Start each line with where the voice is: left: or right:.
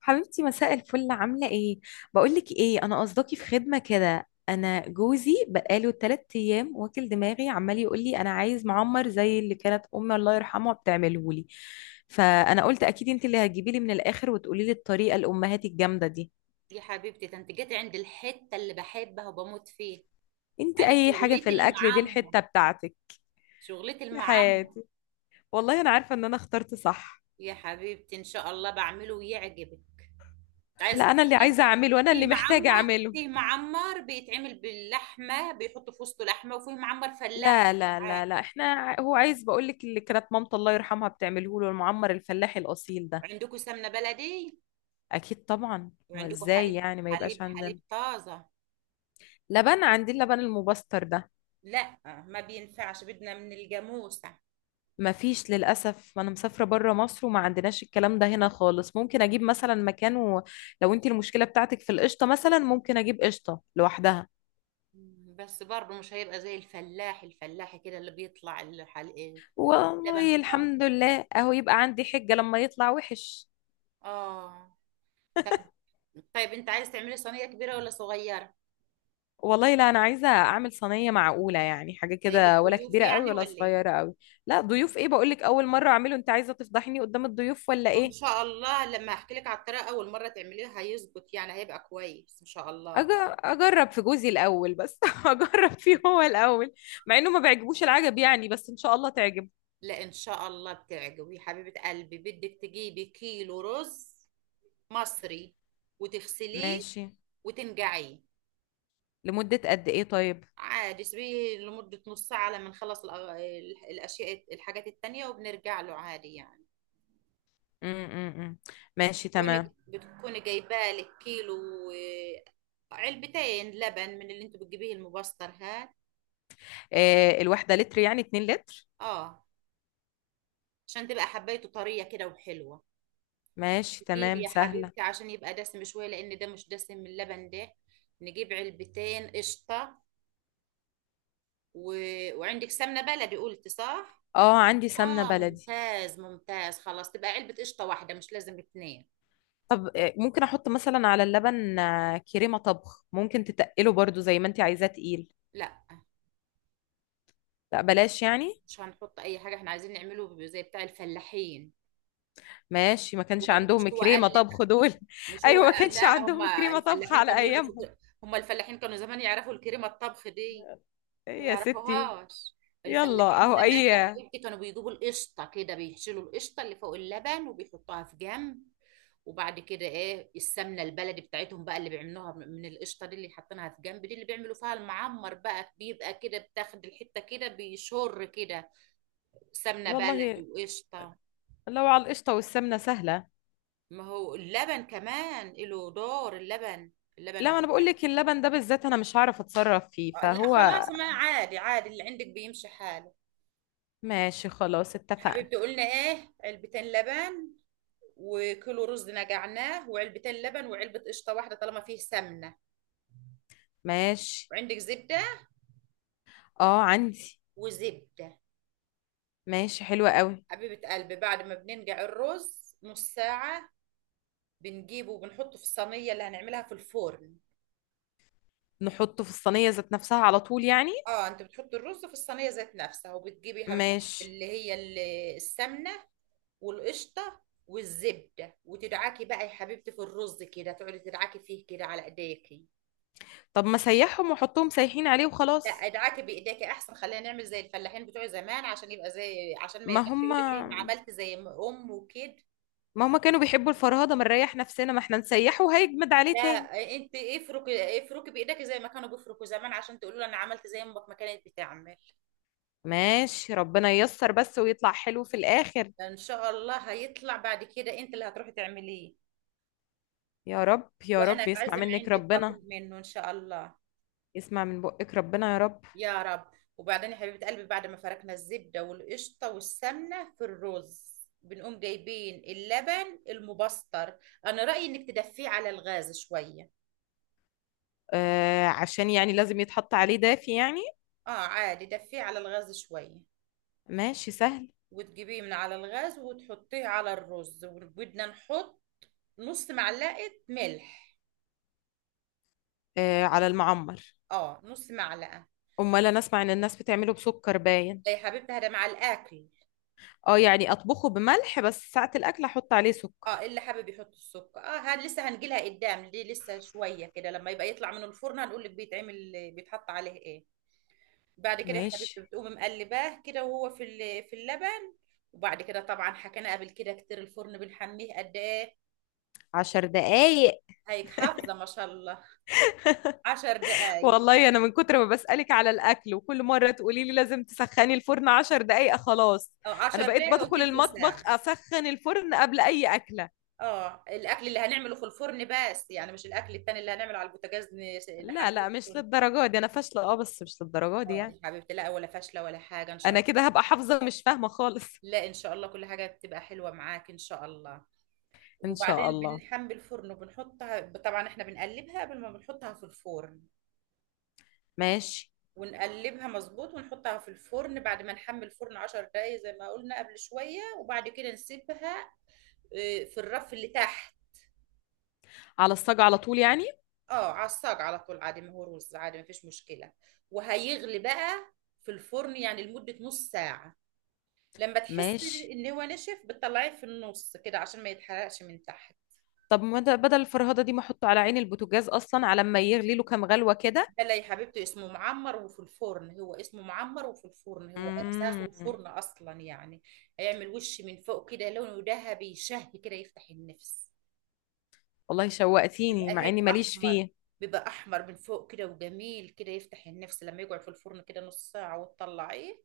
left: حبيبتي مساء الفل، عاملة ايه؟ بقولك ايه، انا قصدكي في خدمة كده. انا جوزي بقاله تلات ايام واكل دماغي، عمال يقولي انا عايز معمر زي اللي كانت امي الله يرحمها بتعملهولي. فانا قلت اكيد انت اللي هتجيبي لي من الاخر وتقولي لي الطريقة الامهات الجامدة دي.
right: يا حبيبتي ده انت جيت عند الحتة اللي بحبها وبموت فيها.
left: انت
right: انا
left: اي حاجة في
right: شغلتي
left: الاكل دي
right: المعمر،
left: الحتة بتاعتك.
right: شغلتي
left: يا
right: المعمر.
left: حياتي، والله انا عارفة ان انا اخترت صح.
right: يا حبيبتي ان شاء الله بعمله ويعجبك. عايزة
left: لا، انا اللي
right: تعملي؟
left: عايزة اعمله، انا
right: فيه
left: اللي محتاجة
right: معمر
left: اعمله.
right: فيه معمر بيتعمل باللحمة، بيحطوا في وسطه لحمة، وفيه معمر فلاح.
left: لا لا لا
right: عادي.
left: لا، احنا هو عايز، بقول لك اللي كانت مامته الله يرحمها بتعمله له المعمر الفلاحي الاصيل ده.
right: عندكم سمنة بلدي؟
left: اكيد طبعا، هو
right: وعندكم
left: ازاي
right: حليب،
left: يعني ما
right: حليب
left: يبقاش
right: حليب
left: عندنا.
right: طازة؟
left: لبن عندي، اللبن المبستر ده.
right: لا، ما بينفعش، بدنا من الجاموسة.
left: ما فيش للاسف، ما انا مسافره بره مصر وما عندناش الكلام ده هنا خالص. ممكن اجيب مثلا مكانه. لو انت المشكله بتاعتك في القشطه مثلا، ممكن اجيب قشطه لوحدها.
right: بس برضه مش هيبقى زي الفلاح كده اللي بيطلع الحلقة. لبن
left: والله
right: طازة؟
left: الحمد لله اهو، يبقى عندي حجه لما يطلع وحش.
right: اه. طيب انت عايز تعملي صينية كبيرة ولا صغيرة؟
left: والله لا، انا عايزه اعمل صينيه معقوله يعني، حاجه
right: جاي لك
left: كده، ولا
right: ضيوف
left: كبيره قوي
right: يعني
left: ولا
right: ولا ايه؟
left: صغيره قوي. لا ضيوف ايه، بقول لك اول مره اعمله. انت عايزه تفضحيني قدام الضيوف ولا
right: ان
left: ايه؟
right: شاء الله لما احكي لك على الطريقة اول مرة تعمليها هيظبط، يعني هيبقى كويس ان شاء الله.
left: اجرب في جوزي الاول بس اجرب فيه هو الاول. مع انه ما بيعجبوش العجب يعني، بس ان شاء الله تعجب.
right: لا، ان شاء الله بتعجبي يا حبيبة قلبي. بدك تجيبي كيلو رز مصري، وتغسليه،
left: ماشي.
right: وتنقعيه.
left: لمده قد ايه طيب؟
right: عادي سيبيه لمدة نص ساعة لما نخلص الاشياء، الحاجات التانية، وبنرجع له عادي يعني.
left: امم ماشي
right: تكوني
left: تمام.
right: بتكوني جايبه لك كيلو. آه، علبتين لبن من اللي انتوا بتجيبيه المبستر هاد،
left: إيه، الواحده لتر يعني 2 لتر.
right: اه، عشان تبقى حبايته طريه كده وحلوه.
left: ماشي
right: نجيب
left: تمام،
right: يا
left: سهله.
right: حبيبتي عشان يبقى دسم شويه، لان ده مش دسم من اللبن ده، نجيب علبتين قشطه و... وعندك سمنه بلدي، قلت صح؟
left: اه عندي سمنه
right: اه
left: بلدي.
right: ممتاز ممتاز. خلاص تبقى علبه قشطه واحده، مش لازم اتنين.
left: طب ممكن احط مثلا على اللبن كريمة طبخ، ممكن تتقله برضو زي ما انت عايزاه تقيل.
right: لا
left: لا بلاش يعني.
right: مش هنحط اي حاجه، احنا عايزين نعمله زي بتاع الفلاحين.
left: ماشي، ما كانش
right: هو مش
left: عندهم
right: هو قال
left: كريمة
right: لي-
left: طبخ دول.
right: مش هو
left: ايوه، ما
right: قال-
left: كانش
right: لا، هم
left: عندهم كريمة طبخ
right: الفلاحين
left: على
right: كانوا
left: ايامهم.
right: هم الفلاحين كانوا زمان يعرفوا الكريمه الطبخ دي؟
left: إيه
right: ما
left: يا ستي.
right: يعرفوهاش.
left: يلا
right: الفلاحين
left: اهو
right: زمان
left: اي.
right: يا حبيبتي كانوا بيجيبوا القشطه كده، بيشيلوا القشطه اللي فوق اللبن وبيحطوها في جنب، وبعد كده ايه، السمنه البلدي بتاعتهم بقى اللي بيعملوها من القشطه دي اللي حاطينها في جنب، دي اللي بيعملوا فيها المعمر بقى، بيبقى كده بتاخد الحته كده بيشر كده. سمنه
left: والله
right: بلدي وقشطه.
left: لو على القشطة والسمنة سهلة.
right: ما هو اللبن كمان له دور، اللبن.
left: لا انا بقول لك اللبن ده بالذات انا مش هعرف اتصرف فيه
right: آه، لا
left: فهو.
right: خلاص ما عادي عادي، اللي عندك بيمشي حاله.
left: ماشي خلاص، اتفقنا.
right: حبيبتي قلنا ايه، علبتين لبن وكيلو رز نقعناه، وعلبتين لبن وعلبة قشطة واحدة طالما فيه سمنة.
left: ماشي.
right: وعندك زبدة؟
left: اه عندي.
right: وزبدة.
left: ماشي، حلوة قوي.
right: حبيبة قلبي بعد ما بننقع الرز نص ساعة، بنجيبه وبنحطه في الصينية اللي هنعملها في الفرن.
left: نحطه في الصينية ذات نفسها على طول يعني.
right: اه انت بتحط الرز في الصينية ذات نفسها، وبتجيبي يا حبيبة قلبي
left: ماشي.
right: السمنة والقشطه والزبده، وتدعكي بقى يا حبيبتي في الرز كده، تقعدي تدعكي فيه كده على ايديكي.
left: طب ما سيحهم وحطهم سايحين عليه
right: لا،
left: وخلاص.
right: ادعكي بايديكي احسن، خلينا نعمل زي الفلاحين بتوع زمان، عشان يبقى زي، عشان ما
left: ما
right: يرجعش يقول لك ليه ما
left: هم
right: عملت زي ما ام وكده.
left: ما هم كانوا بيحبوا الفرهدة، ما نريح نفسنا، ما احنا نسيحه وهيجمد
right: لا
left: عليه تاني.
right: انت افركي بايديكي زي ما كانوا بيفركوا زمان، عشان تقولوا لها انا عملت زي ما امك ما كانت بتعمل.
left: ماشي ربنا ييسر بس ويطلع حلو في الآخر.
right: ان شاء الله هيطلع، بعد كده انت اللي هتروحي تعمليه،
left: يا رب يا
right: وانا
left: رب يسمع
right: اتعزم
left: منك
right: عندك
left: ربنا.
right: واكل منه ان شاء الله.
left: يسمع من بقك ربنا يا رب.
right: يا رب. وبعدين يا حبيبة قلبي بعد ما فركنا الزبدة والقشطة والسمنة في الرز، بنقوم جايبين اللبن المبستر. أنا رأيي إنك تدفيه على الغاز شوية.
left: آه عشان يعني لازم يتحط عليه دافي يعني.
right: آه عادي، دفيه على الغاز شوية،
left: ماشي سهل.
right: وتجيبيه من على الغاز وتحطيه على الرز، وبدنا نحط نص معلقة ملح.
left: آه على المعمر.
right: آه نص معلقة.
left: امال انا اسمع ان الناس بتعمله بسكر باين.
right: إيه يا حبيبتي هذا مع الأكل.
left: اه يعني اطبخه بملح بس ساعة الاكل احط عليه
right: اه
left: سكر.
right: اللي حابب يحط السكر، اه هاد لسه هنجيلها قدام، دي لسه شويه كده، لما يبقى يطلع من الفرن هنقول لك بيتعمل بيتحط عليه ايه. بعد كده يا حبيبتي
left: ماشي.
right: بتقوم مقلباه كده وهو في في اللبن. وبعد كده طبعا حكينا قبل كده كتير، الفرن بنحميه قد ايه؟
left: عشر دقايق.
right: هيك حافظه ما شاء الله. عشر دقايق،
left: والله انا من كتر ما بسألك على الاكل وكل مرة تقولي لي لازم تسخني الفرن عشر دقايق خلاص.
right: او
left: انا
right: عشر
left: بقيت
right: دقايق او
left: بدخل
right: تلت
left: المطبخ
right: ساعه.
left: اسخن الفرن قبل اي اكلة.
right: اه الاكل اللي هنعمله في الفرن بس يعني، مش الاكل التاني اللي هنعمله على البوتاجاز،
left: لا
right: نحمله
left: لا
right: في
left: مش
right: الفرن.
left: للدرجة دي انا فاشلة، اه بس مش للدرجة دي
right: اه
left: يعني.
right: يا حبيبتي، لا ولا فاشله ولا حاجه ان شاء
left: انا
right: الله.
left: كده هبقى حافظة، مش فاهمة خالص.
right: لا ان شاء الله كل حاجه بتبقى حلوه معاك ان شاء الله.
left: ان
right: وبعدين
left: شاء الله.
right: بنحمي الفرن وبنحطها، طبعا احنا بنقلبها قبل ما بنحطها في الفرن،
left: ماشي.
right: ونقلبها مظبوط ونحطها في الفرن بعد ما نحمل الفرن 10 دقايق زي ما قلنا قبل شوية، وبعد كده نسيبها آه، في الرف اللي تحت.
left: على الصاج على طول يعني.
right: اه على الصاج على طول عادي، ما هو رز عادي ما فيش مشكلة. وهيغلي بقى في الفرن يعني لمدة نص ساعة، لما تحس
left: ماشي.
right: ان هو نشف بتطلعيه في النص كده عشان ما يتحرقش من تحت.
left: طب ما ده- بدل الفرهدة دي ما احطه على عين البوتاجاز اصلا على ما يغلي له كام غلوة كده.
right: لا يا حبيبتي اسمه معمر وفي الفرن، هو اسمه معمر وفي الفرن، هو اساسه
left: مم.
right: الفرن اصلا يعني. هيعمل وش من فوق كده لونه ذهبي شهي كده يفتح النفس.
left: والله شوقتيني
right: بيبقى
left: مع
right: هيك
left: اني ماليش
right: احمر،
left: فيه.
right: بيبقى احمر من فوق كده وجميل كده يفتح النفس، لما يقعد في الفرن كده نص ساعة وتطلعيه.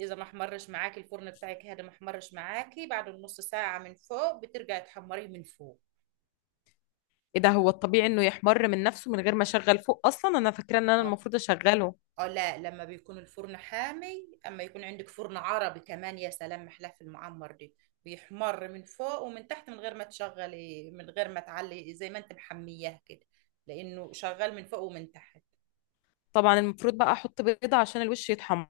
right: اذا ما احمرش معاكي الفرن بتاعك هذا، ما احمرش معاكي بعد النص ساعة من فوق، بترجعي تحمريه من فوق.
left: ايه ده، هو الطبيعي انه يحمر من نفسه من غير ما اشغل فوق؟ اصلا انا فاكره ان انا المفروض اشغله.
right: اه لا لما بيكون الفرن حامي، اما يكون عندك فرن عربي كمان، يا سلام محلاه في المعمر دي. بيحمر من فوق ومن تحت من غير ما تشغلي، من غير ما تعلي، زي ما انت محمياه كده، لانه شغال من فوق ومن تحت.
left: طبعا المفروض بقى احط بيضه عشان الوش يتحمر.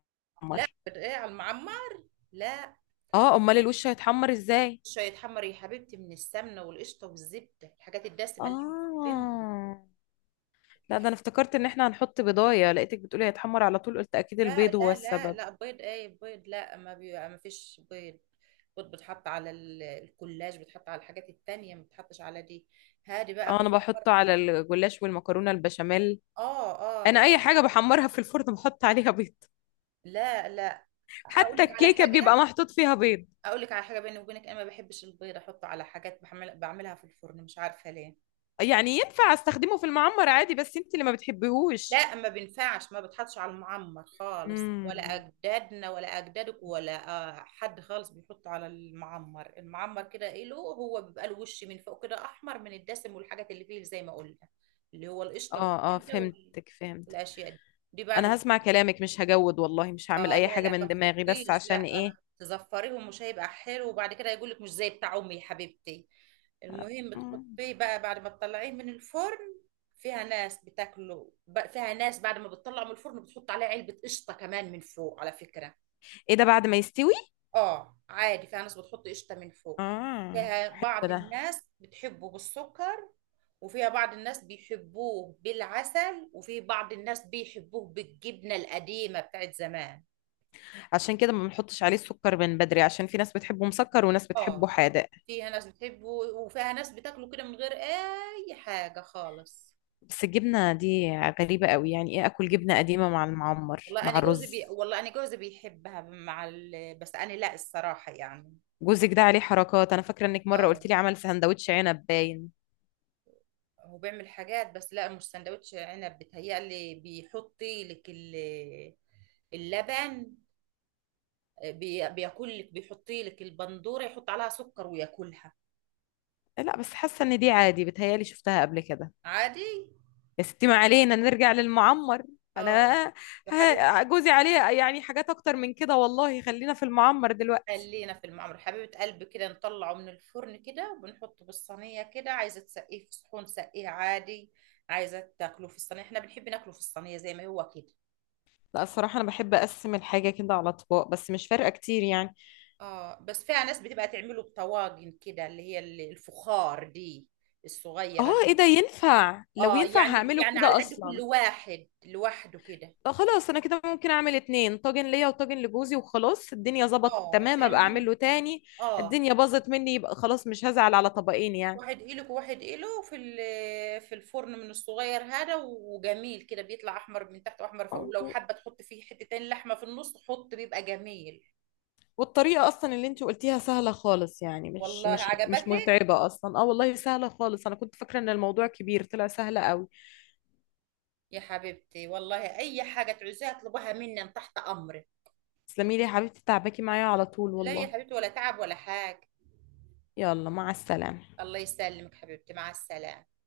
right: لا بتقلي على المعمر. لا.
left: اه، امال
right: حطي
left: الوش هيتحمر ازاي.
right: شويه حمر يا حبيبتي من السمنه والقشطه والزبده، الحاجات الدسمه اللي احنا حاطينها.
left: اه لا، ده انا افتكرت ان احنا هنحط بيضايه، لقيتك بتقولي هيتحمر على طول، قلت اكيد
right: لا
left: البيض هو
right: لا لا
left: السبب.
right: لا، بيض ايه بيض، لا ما فيش بيض. بيض بتحط على الكولاج، بتحط على الحاجات التانية، ما بتحطش على دي. هادي بقى
left: اه انا
right: بيفكر.
left: بحطه على الجلاش والمكرونه البشاميل.
right: اه اه
left: انا اي
right: بتحط.
left: حاجه بحمرها في الفرن بحط عليها بيض.
right: لا لا، اقول
left: حتى
right: لك على
left: الكيكه بيبقى
right: حاجة،
left: محطوط فيها بيض.
right: اقول لك على حاجة بيني وبينك، انا ما بحبش البيض احطه على حاجات بعملها في الفرن، مش عارفة ليه.
left: يعني ينفع استخدمه في المعمر عادي، بس انت اللي ما بتحبيهوش.
right: لا ما بينفعش، ما بتحطش على المعمر خالص، ولا
left: مم.
right: اجدادنا ولا اجدادك ولا آه، حد خالص بيحط على المعمر. المعمر كده ايه له، هو بيبقى الوش من فوق كده احمر من الدسم والحاجات اللي فيه زي ما قلنا، اللي هو القشطه
left: اه اه،
right: والزبده
left: فهمتك فهمتك.
right: والاشياء دي. دي بعد
left: انا
right: ما
left: هسمع كلامك مش هجود والله، مش هعمل
right: اه
left: اي
right: لا
left: حاجة
right: لا، ما
left: من دماغي، بس
right: تحطيش
left: عشان
right: لا آه،
left: ايه.
right: تزفريهم مش هيبقى حلو، وبعد كده يقول لك مش زي بتاع امي يا حبيبتي. المهم
left: مم.
right: بتحطيه بقى بعد ما تطلعيه من الفرن، فيها ناس فيها ناس بعد ما بتطلعه من الفرن بتحط عليه علبة قشطة كمان من فوق على فكرة.
left: ايه ده، بعد ما يستوي؟
right: اه عادي، فيها ناس بتحط قشطة من فوق.
left: اه
right: فيها
left: حلو
right: بعض
left: ده.
right: الناس بتحبه بالسكر، وفيها بعض الناس بيحبوه بالعسل، وفي بعض الناس بيحبوه بالجبنة القديمة بتاعت زمان.
left: عشان كده ما بنحطش عليه السكر من بدري، عشان في ناس بتحبه مسكر وناس بتحبه
right: اه
left: حادق.
right: فيها ناس بتحبه، وفيها ناس بتاكله كده من غير اي حاجه خالص.
left: بس الجبنة دي غريبة قوي، يعني ايه اكل جبنة قديمة مع المعمر مع الرز.
right: والله انا جوزي بيحبها مع بس انا لا الصراحه يعني.
left: جوزك ده عليه حركات، انا فاكرة انك مرة قلت
right: اه
left: لي عمل سندوتش عنب باين.
right: هو بيعمل حاجات، بس لا مش سندوتش عنب بتهيألي، بيحطي لك اللبن، بياكل لك، بيحطي لك البندوره يحط عليها سكر وياكلها.
left: لا بس حاسة ان دي عادي، بتهيالي شفتها قبل كده.
right: عادي.
left: يا ستي ما علينا، نرجع للمعمر.
right: اه
left: انا
right: وحبيب.
left: جوزي عليه يعني حاجات اكتر من كده والله، خلينا في المعمر دلوقتي.
right: خلينا في المعمر حبيبة قلبي، كده نطلعه من الفرن كده وبنحطه بالصينية كده، عايزة تسقيه في صحون سقيه عادي، عايزة تاكله في الصينية احنا بنحب ناكله في الصينية زي ما هو كده.
left: لا الصراحة أنا بحب أقسم الحاجة كده على أطباق، بس مش فارقة كتير يعني.
right: اه بس فيها ناس بتبقى تعمله بطواجن كده، اللي هي الفخار دي
left: آه
right: الصغيرة
left: إيه
right: دي.
left: ده، ينفع؟ لو
right: اه
left: ينفع
right: يعني
left: هعمله
right: يعني على
left: كده
right: قد كل
left: أصلا.
right: واحد لوحده كده.
left: طب خلاص، أنا كده ممكن أعمل اتنين طاجن، ليا وطاجن لجوزي، وخلاص الدنيا ظبطت
right: اه
left: تمام، أبقى
right: تعملهم.
left: أعمله تاني.
right: اه
left: الدنيا باظت مني يبقى خلاص، مش هزعل على طبقين
right: واحد قلق وواحد قلق في في الفرن من الصغير هذا، وجميل كده بيطلع احمر من تحت واحمر فوق،
left: يعني.
right: ولو حابه تحط فيه حتتين لحمه في النص حط، بيبقى جميل.
left: والطريقة أصلا اللي أنت قلتيها سهلة خالص يعني، مش
right: والله
left: مش مش
right: عجبتك
left: متعبة أصلا. أه والله سهلة خالص، أنا كنت فاكرة إن الموضوع كبير طلع سهلة قوي.
right: يا حبيبتي، والله اي حاجه تعوزيها اطلبها مني، أنا تحت امرك.
left: تسلمي لي يا حبيبتي، تعبكي معايا على طول
right: لا يا
left: والله.
right: حبيبتي ولا تعب ولا حاجه.
left: يلا مع السلامة.
right: الله يسلمك حبيبتي، مع السلامه.